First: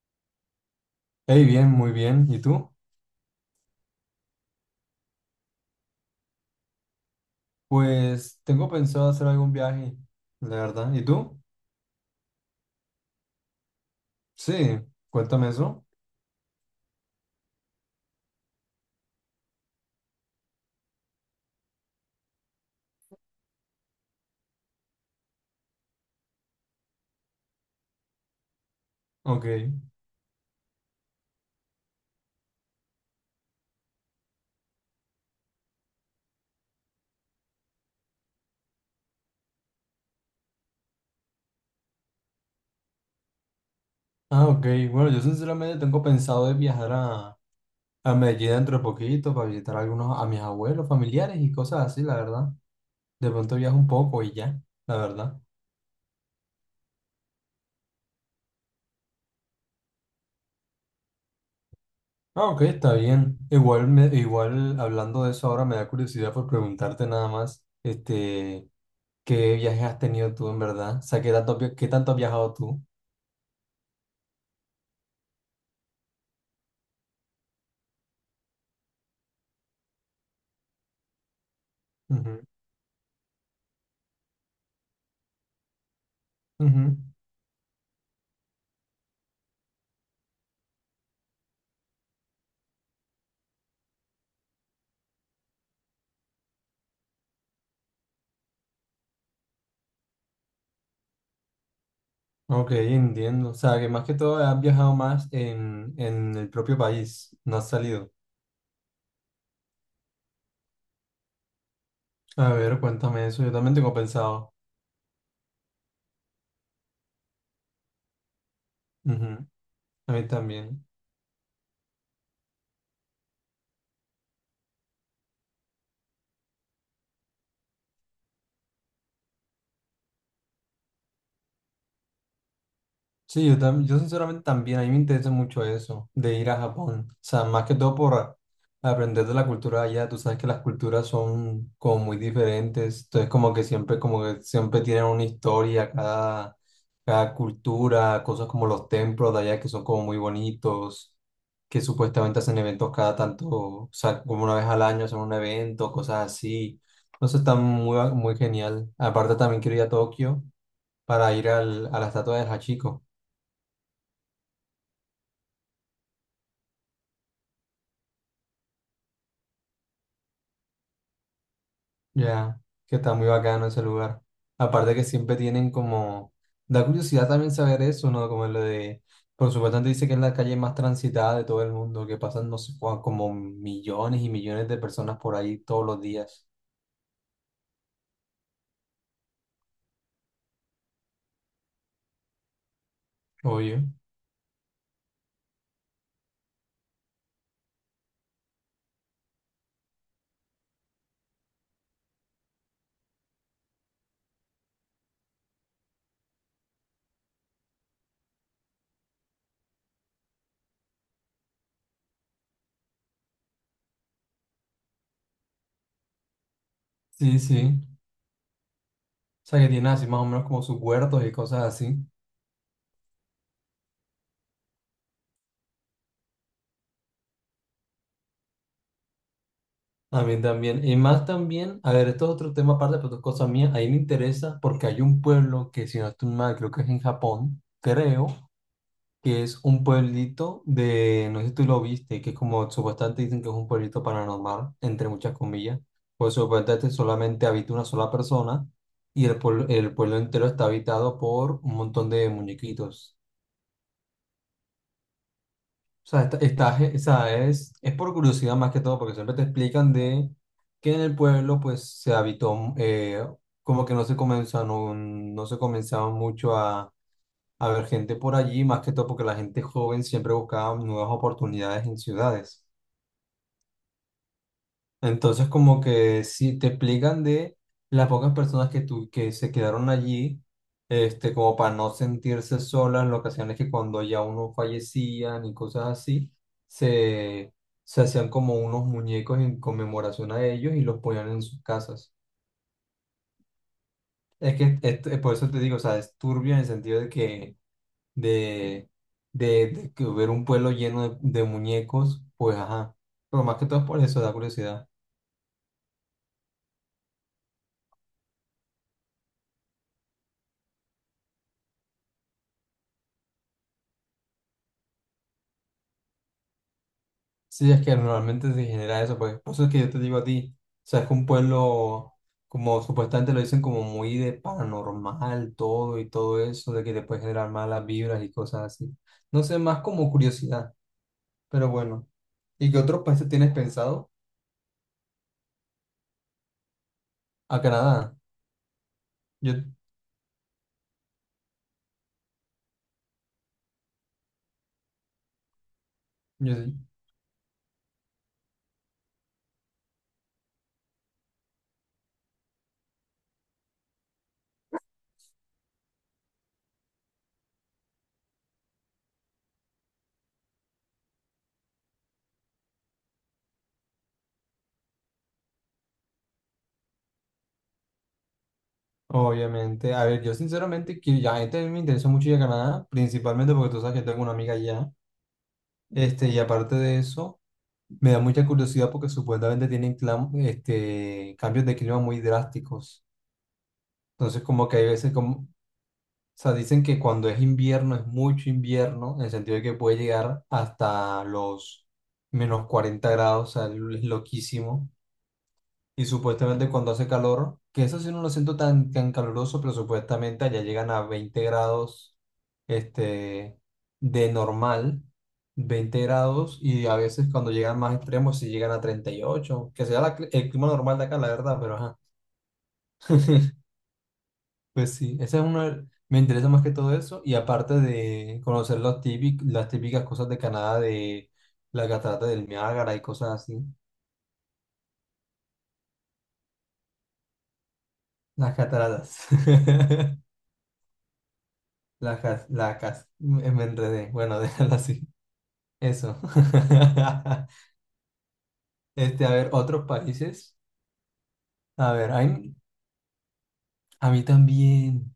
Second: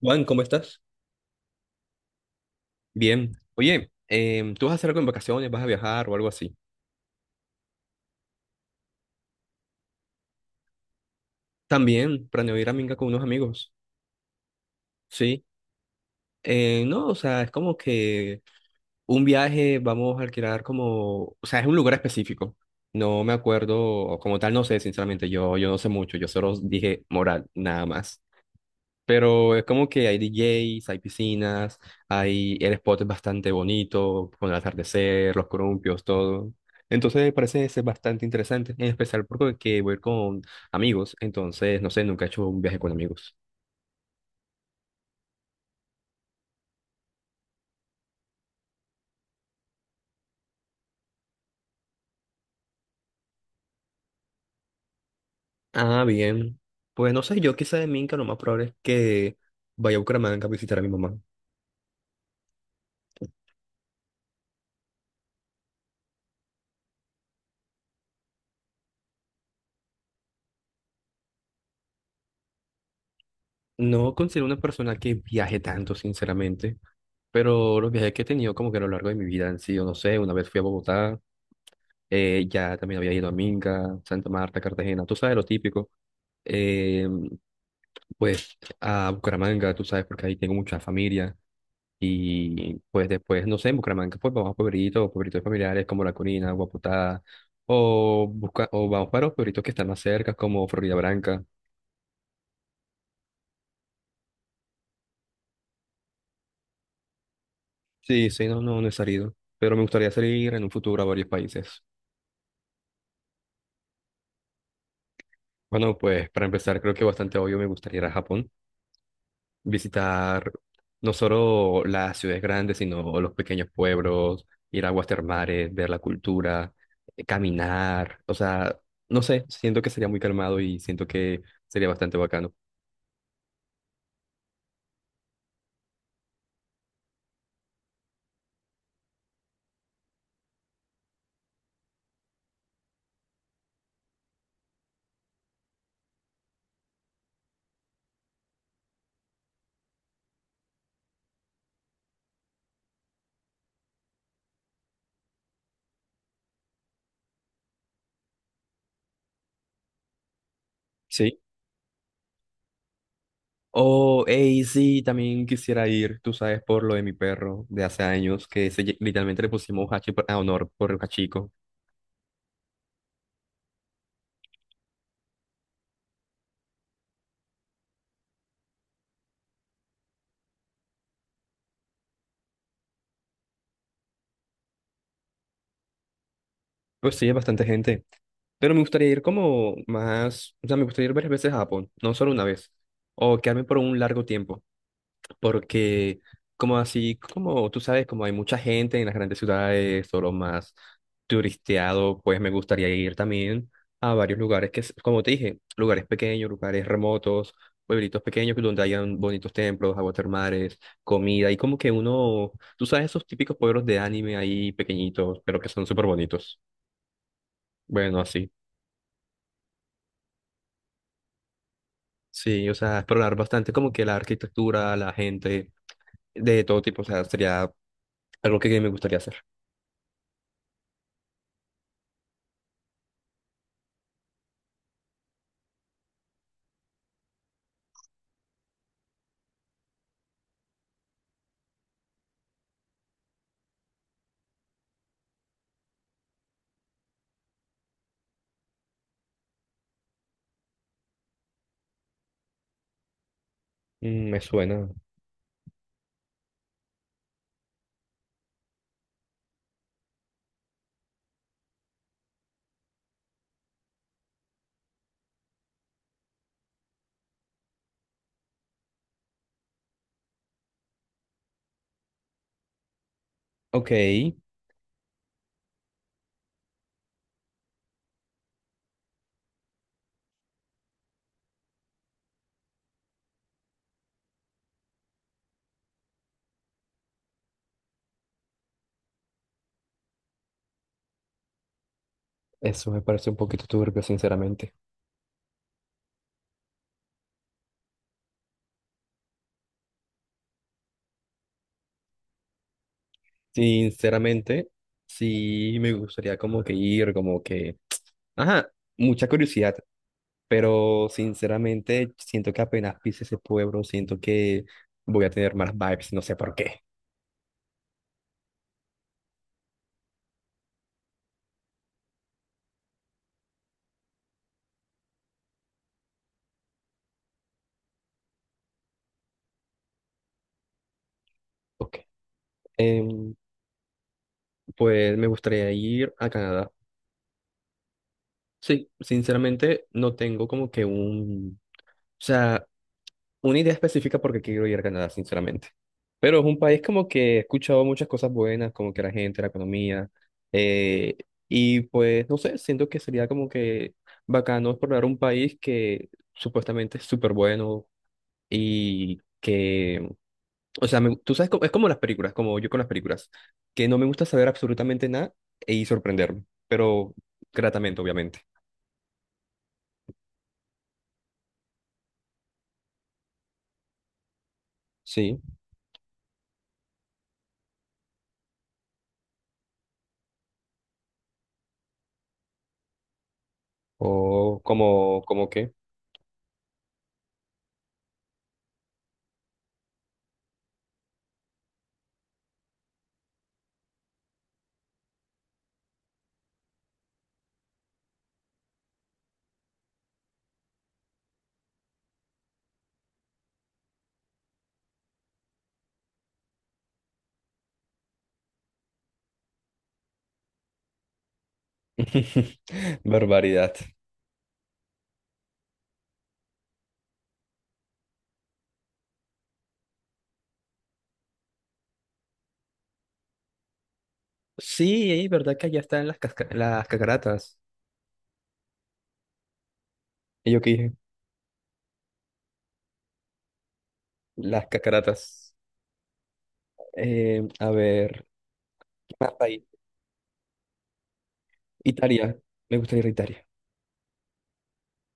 Juan, ¿cómo estás? Hey, bien, muy bien. ¿Y tú? Bien. Oye, ¿tú vas a hacer algo en vacaciones? ¿Vas a viajar o algo así? Pues tengo pensado hacer algún viaje, la verdad. ¿Y tú? También planeo ir a Minga con unos amigos. Sí, Sí. cuéntame eso. No, o sea, es como que un viaje vamos a alquilar, como, o sea, es un lugar específico. No me acuerdo, como tal, no sé, sinceramente, yo no sé mucho, yo solo dije moral, nada más. Ok. Pero es como que hay DJs, hay piscinas, hay, el spot es bastante bonito, con el atardecer, los columpios, todo. Entonces me parece ser bastante interesante, en especial porque voy a ir con amigos, entonces no sé, nunca he hecho un viaje con amigos. Ah, ok. Bueno, yo sinceramente tengo pensado de viajar a Medellín dentro de poquito para visitar a algunos, a mis abuelos, familiares y cosas así, la verdad. De pronto viajo un poco y ya, la verdad. Ah, bien. Pues no sé, yo quizá de Minca lo más probable es que vaya a Bucaramanga a visitar a mi mamá. Ah, ok, está bien. Igual, hablando de eso ahora me da curiosidad por preguntarte nada más, este, ¿qué viajes has tenido tú en verdad? O sea, ¿qué tanto has viajado tú? No considero una persona que viaje tanto, sinceramente, pero los viajes que he tenido como que a lo largo de mi vida han sido, no sé, una vez fui a Bogotá. Ya también había ido a Minca, Santa Marta, Cartagena, tú sabes, lo típico. Ujú. Eh, pues a Bucaramanga, tú sabes, porque ahí tengo mucha familia. Y pues después, no sé, en Bucaramanga, pues vamos a pueblitos, pueblitos familiares como La Corina, Guaputá, o, busca, o vamos para los pueblitos que están más cerca, como Florida Branca. Ok, entiendo. O sea, que más que todo has viajado más en el propio país, no has salido. Sí, sí, no, no, no he salido, pero me gustaría salir en un futuro a varios países. A ver, cuéntame eso, yo también tengo pensado. Bueno, pues para empezar, creo que bastante obvio me gustaría ir a Japón. Ujú. A mí Visitar también. no solo las ciudades grandes, sino los pequeños pueblos, ir a aguas termales, ver la cultura, caminar, o sea, no sé, siento que sería muy calmado y siento que sería bastante bacano. Sí, yo sinceramente también, a mí me interesa mucho eso, de ir a Japón. O sea, más que todo por aprender de la cultura de allá. Tú sabes que las culturas son como muy diferentes. Entonces, como que siempre tienen una historia, cada cultura, cosas como los templos de allá que son como muy bonitos, que supuestamente hacen eventos cada tanto, o sea, como una vez al año hacen un evento, cosas así. Entonces, está muy, muy genial. Aparte, también quiero ir a Tokio para Sí. ir a la estatua de Hachiko. Oh, hey, sí, también quisiera ir, tú sabes, por lo de mi perro de hace años, que literalmente le pusimos Hachi a honor por el Hachico. Ya, que está muy bacano ese lugar. Aparte que siempre tienen como. Da curiosidad también saber eso, ¿no? Como lo de. Por supuesto, antes dice que es la calle más transitada de todo el mundo, que pasan, no sé, como millones y millones de personas por ahí todos los días. Pues sí, es bastante gente. Pero me gustaría ir como más, o sea, me gustaría ir varias veces a Japón, no solo una vez, o quedarme por Oye. un largo tiempo. Porque, como así, como tú sabes, como hay mucha gente en las grandes ciudades o lo más turisteado, pues me gustaría ir también a varios lugares que, como te dije, lugares pequeños, lugares remotos, pueblitos pequeños donde hayan bonitos templos, aguas termales, comida y como que uno, tú sabes, esos típicos pueblos de anime ahí pequeñitos, pero que son súper bonitos. Sí, sí. Bueno, así. O sea, que tiene así más o menos como sus huertos y cosas así. Sí, o sea, explorar bastante como que la arquitectura, la gente, de todo tipo, o sea, sería algo que me gustaría hacer. A mí también. Y más también, a ver, esto es otro tema aparte, pero esto es cosa mía. Ahí me interesa porque hay un pueblo que, si no estoy mal, creo que es en Japón, creo que es un pueblito de, no sé si tú lo viste, que es como supuestamente dicen que es un pueblito paranormal, entre muchas comillas, pues supuestamente solamente habita una sola persona y el pueblo entero está habitado por un montón de muñequitos. Mm, me suena. O sea, o sea, es por curiosidad más que todo, porque siempre te explican de que en el pueblo pues se habitó, como que no se comenzaron mucho a ver gente por allí, más que todo porque la gente joven siempre buscaba nuevas oportunidades en ciudades. Ok, Entonces, como que si te explican de las pocas personas que se quedaron allí, como para no sentirse solas, lo que hacían es que cuando ya uno fallecía y cosas así, se, se hacían como unos muñecos en conmemoración a ellos y los ponían en sus casas. eso me parece un poquito turbio, Es sinceramente. que por eso te digo, o sea, es turbio en el sentido de, de, de que ver un pueblo lleno de muñecos, pues ajá. Pero más que todo es por eso, da Sinceramente, curiosidad. sí me gustaría como que ir, como que... Ajá, mucha curiosidad, pero sinceramente siento que apenas pise ese pueblo, siento que voy a tener malas vibes, no sé por qué. Sí, es que normalmente se genera eso, pues por eso es que yo te digo a ti, o sea, es que un pueblo, como supuestamente lo dicen, como muy de paranormal, todo y todo eso, de que te puede generar malas vibras y cosas así. No sé, más como curiosidad, pero Ok, bueno. ¿Y qué otros países em, tienes pensado? pues me gustaría ir a Canadá. A Canadá. Sí, Yo, sinceramente no tengo como que un... O sea, una idea específica porque quiero ir a Canadá, sinceramente. Pero es un sí. país como que he escuchado muchas cosas buenas, como que la gente, la economía, eh, y pues no sé, siento que sería como que bacano explorar un país que supuestamente es súper bueno y que, o sea, tú sabes, es como las películas, como yo con las películas, que no me gusta saber absolutamente nada y sorprenderme, pero gratamente, obviamente. Obviamente, a ver, yo sinceramente, que ya a mí me interesa mucho ir a Canadá, principalmente porque tú sabes que tengo una amiga allá, Sí, y aparte de eso, me da mucha curiosidad porque supuestamente tienen cambios de clima muy drásticos. Entonces, o como que hay veces, como, como, o como que. sea, dicen que cuando es invierno es mucho invierno, en el sentido de que puede llegar hasta los -40 grados, o sea, es loquísimo. Y supuestamente cuando hace calor, que eso sí no lo siento tan, tan caluroso, pero supuestamente allá llegan a 20 grados este, de normal, 20 grados, y a veces cuando llegan más extremos, si llegan a 38 que sea la el clima normal de acá, la verdad, pero ajá. Barbaridad. Pues sí, ese es una, me interesa más que todo eso, y aparte de conocer los las típicas cosas de Canadá, de la catarata del Niágara y cosas así, Sí, es verdad que allá están las, las cacaratas. las cataratas. Y yo qué dije, la cas, me me enredé. Bueno, las déjalo así. cacaratas. Eso. A ver, ¿qué A más ver, país? otros países. A ver, a Italia. mí, Me gustaría ir a Italia. a mí también.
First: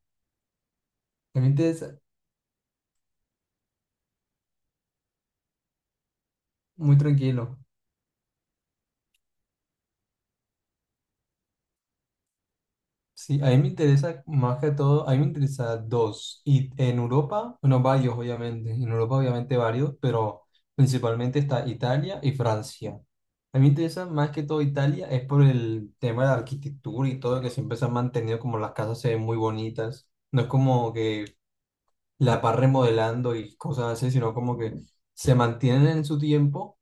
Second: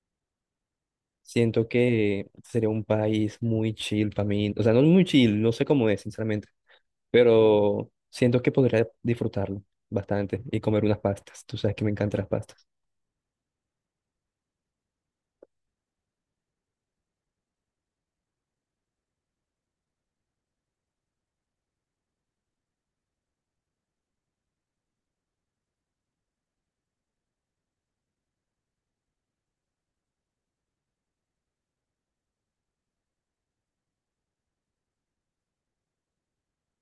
A mí me Siento interesa, que sería un país muy chill para mí. O sea, no muy chill, no sé cómo es, sinceramente. muy tranquilo. Pero siento que podría disfrutarlo bastante y comer unas pastas. Tú sabes que me encantan las pastas. Sí, a mí me interesa más que todo, a mí me interesa dos. Y en Europa, bueno, varios, obviamente. En Europa, obviamente, varios, pero principalmente está Italia y Francia. A mí me interesa más que todo Italia, es por el tema de la arquitectura y todo, que siempre se han mantenido como las casas se ven muy bonitas. No es como que la va remodelando y cosas así, sino como que se mantienen en su tiempo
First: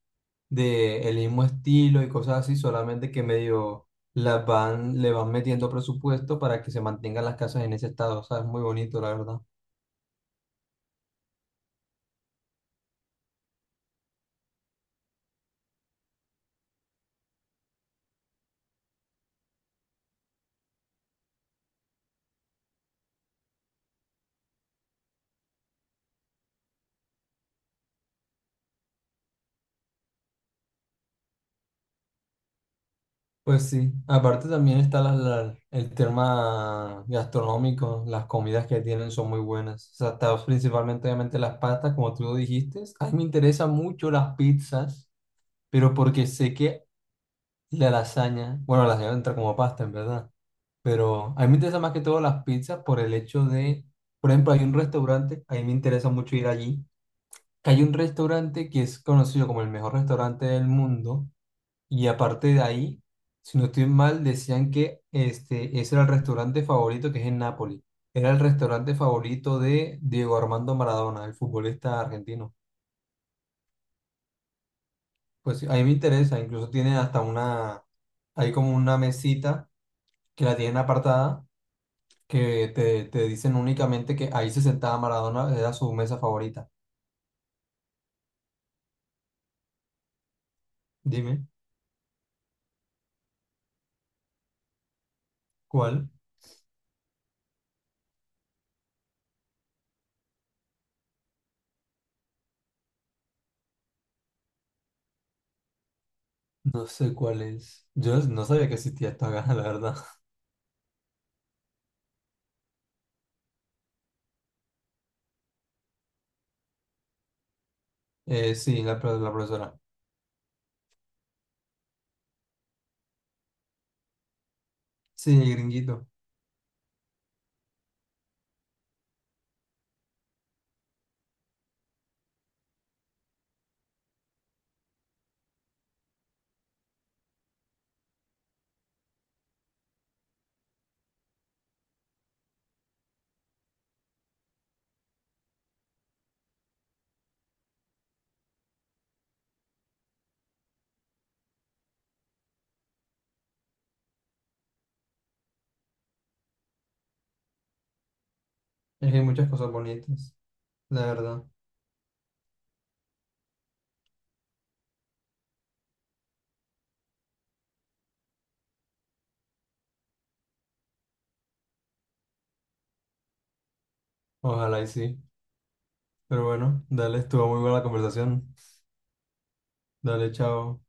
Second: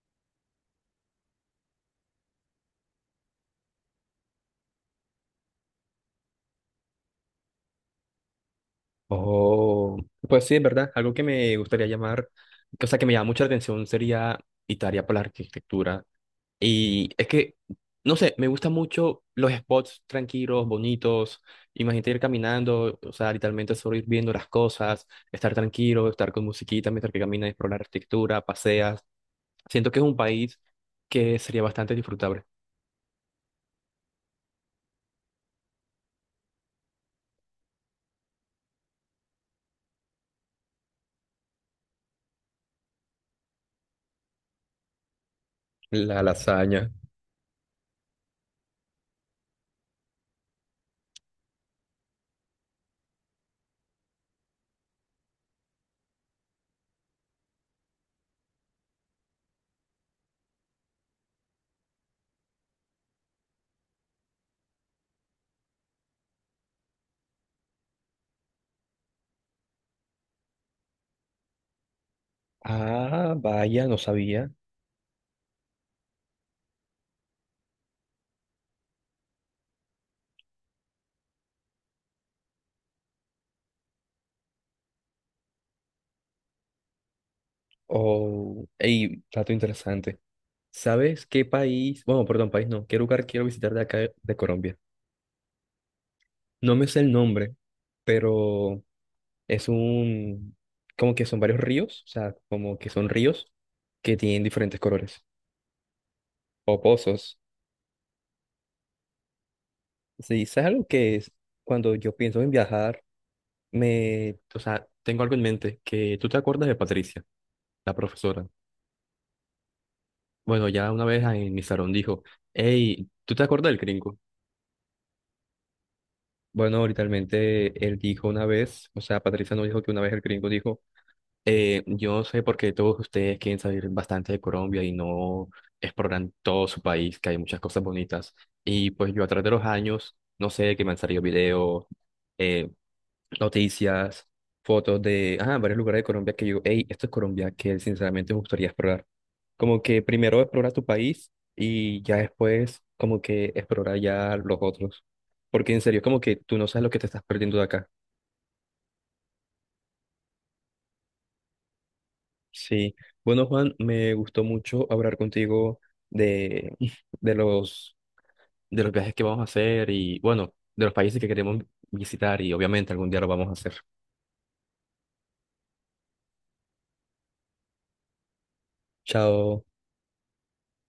de el mismo estilo y cosas así, solamente que medio las van, le van metiendo presupuesto para que se mantengan las casas en ese estado, o sea, es muy bonito, la verdad. Oh, pues sí, es verdad. Algo que me gustaría llamar, o sea, que me llama mucha atención sería Italia por la arquitectura. Y es que, no sé, me gustan mucho los spots tranquilos, bonitos. Imagínate ir caminando, o sea, literalmente solo ir viendo las cosas, estar tranquilo, estar con musiquita mientras que caminas, explorar la arquitectura, paseas. Siento que es un país que sería bastante disfrutable. Pues sí, aparte también está el tema gastronómico, las comidas que tienen son muy buenas, o sea, está principalmente obviamente las pastas, como tú lo dijiste, a mí me interesan mucho las pizzas, pero La porque sé que. lasaña. Y la lasaña, bueno, la lasaña entra como pasta, en verdad. Pero a mí me interesa más que todo las pizzas por el hecho de, por ejemplo, hay un restaurante, a mí me interesa mucho ir allí, que hay un restaurante que es conocido como el mejor restaurante del mundo. Y aparte de ahí, si no estoy mal, decían que ese era el restaurante favorito que es en Nápoles. Era el restaurante favorito de Diego Armando Maradona, el futbolista argentino. Ah, vaya, no sabía. Pues sí, a mí me interesa, incluso tiene hasta una, hay como una mesita que la tienen apartada que te dicen únicamente que ahí se sentaba Maradona, era su mesa favorita. Oh, ey, dato interesante. ¿Sabes qué Dime, país? Bueno, perdón, país no. ¿Qué lugar quiero visitar de acá de Colombia? ¿cuál? No me sé el nombre, pero es un, como que son varios ríos, o sea, como que son ríos que tienen diferentes colores o No sé pozos. cuál es. Yo no sabía que existía esta gana, la verdad. Sí, es algo que es, cuando yo pienso en viajar, me, o sea, tengo algo en mente, que tú te acuerdas de Patricia, la profesora. Sí, la profesora. Bueno, ya una vez en mi salón dijo, hey, ¿tú te acuerdas del gringo? Sí, el gringuito. Bueno, literalmente él dijo una vez, o sea, Patricia no dijo que una vez el gringo dijo. Yo sé porque todos ustedes quieren salir bastante de Colombia y no exploran todo su país, que hay muchas cosas bonitas. Y pues yo a través de los años, no sé, que me han salido videos, eh, noticias, fotos de ah, varios lugares de Colombia que yo, hey, esto es Colombia, que sinceramente me gustaría explorar. Como que primero explora tu país y ya después como que explora ya los otros. Porque en serio, como que tú no sabes lo que te estás perdiendo de acá. Es que hay muchas cosas bonitas, la verdad. Sí, bueno Juan, me gustó mucho hablar contigo de, de los, de los viajes que vamos a hacer y bueno, de los países que queremos visitar y obviamente algún día lo vamos a hacer. Ojalá y sí. Pero bueno, dale, estuvo muy buena la conversación. Chao. Dale, chao.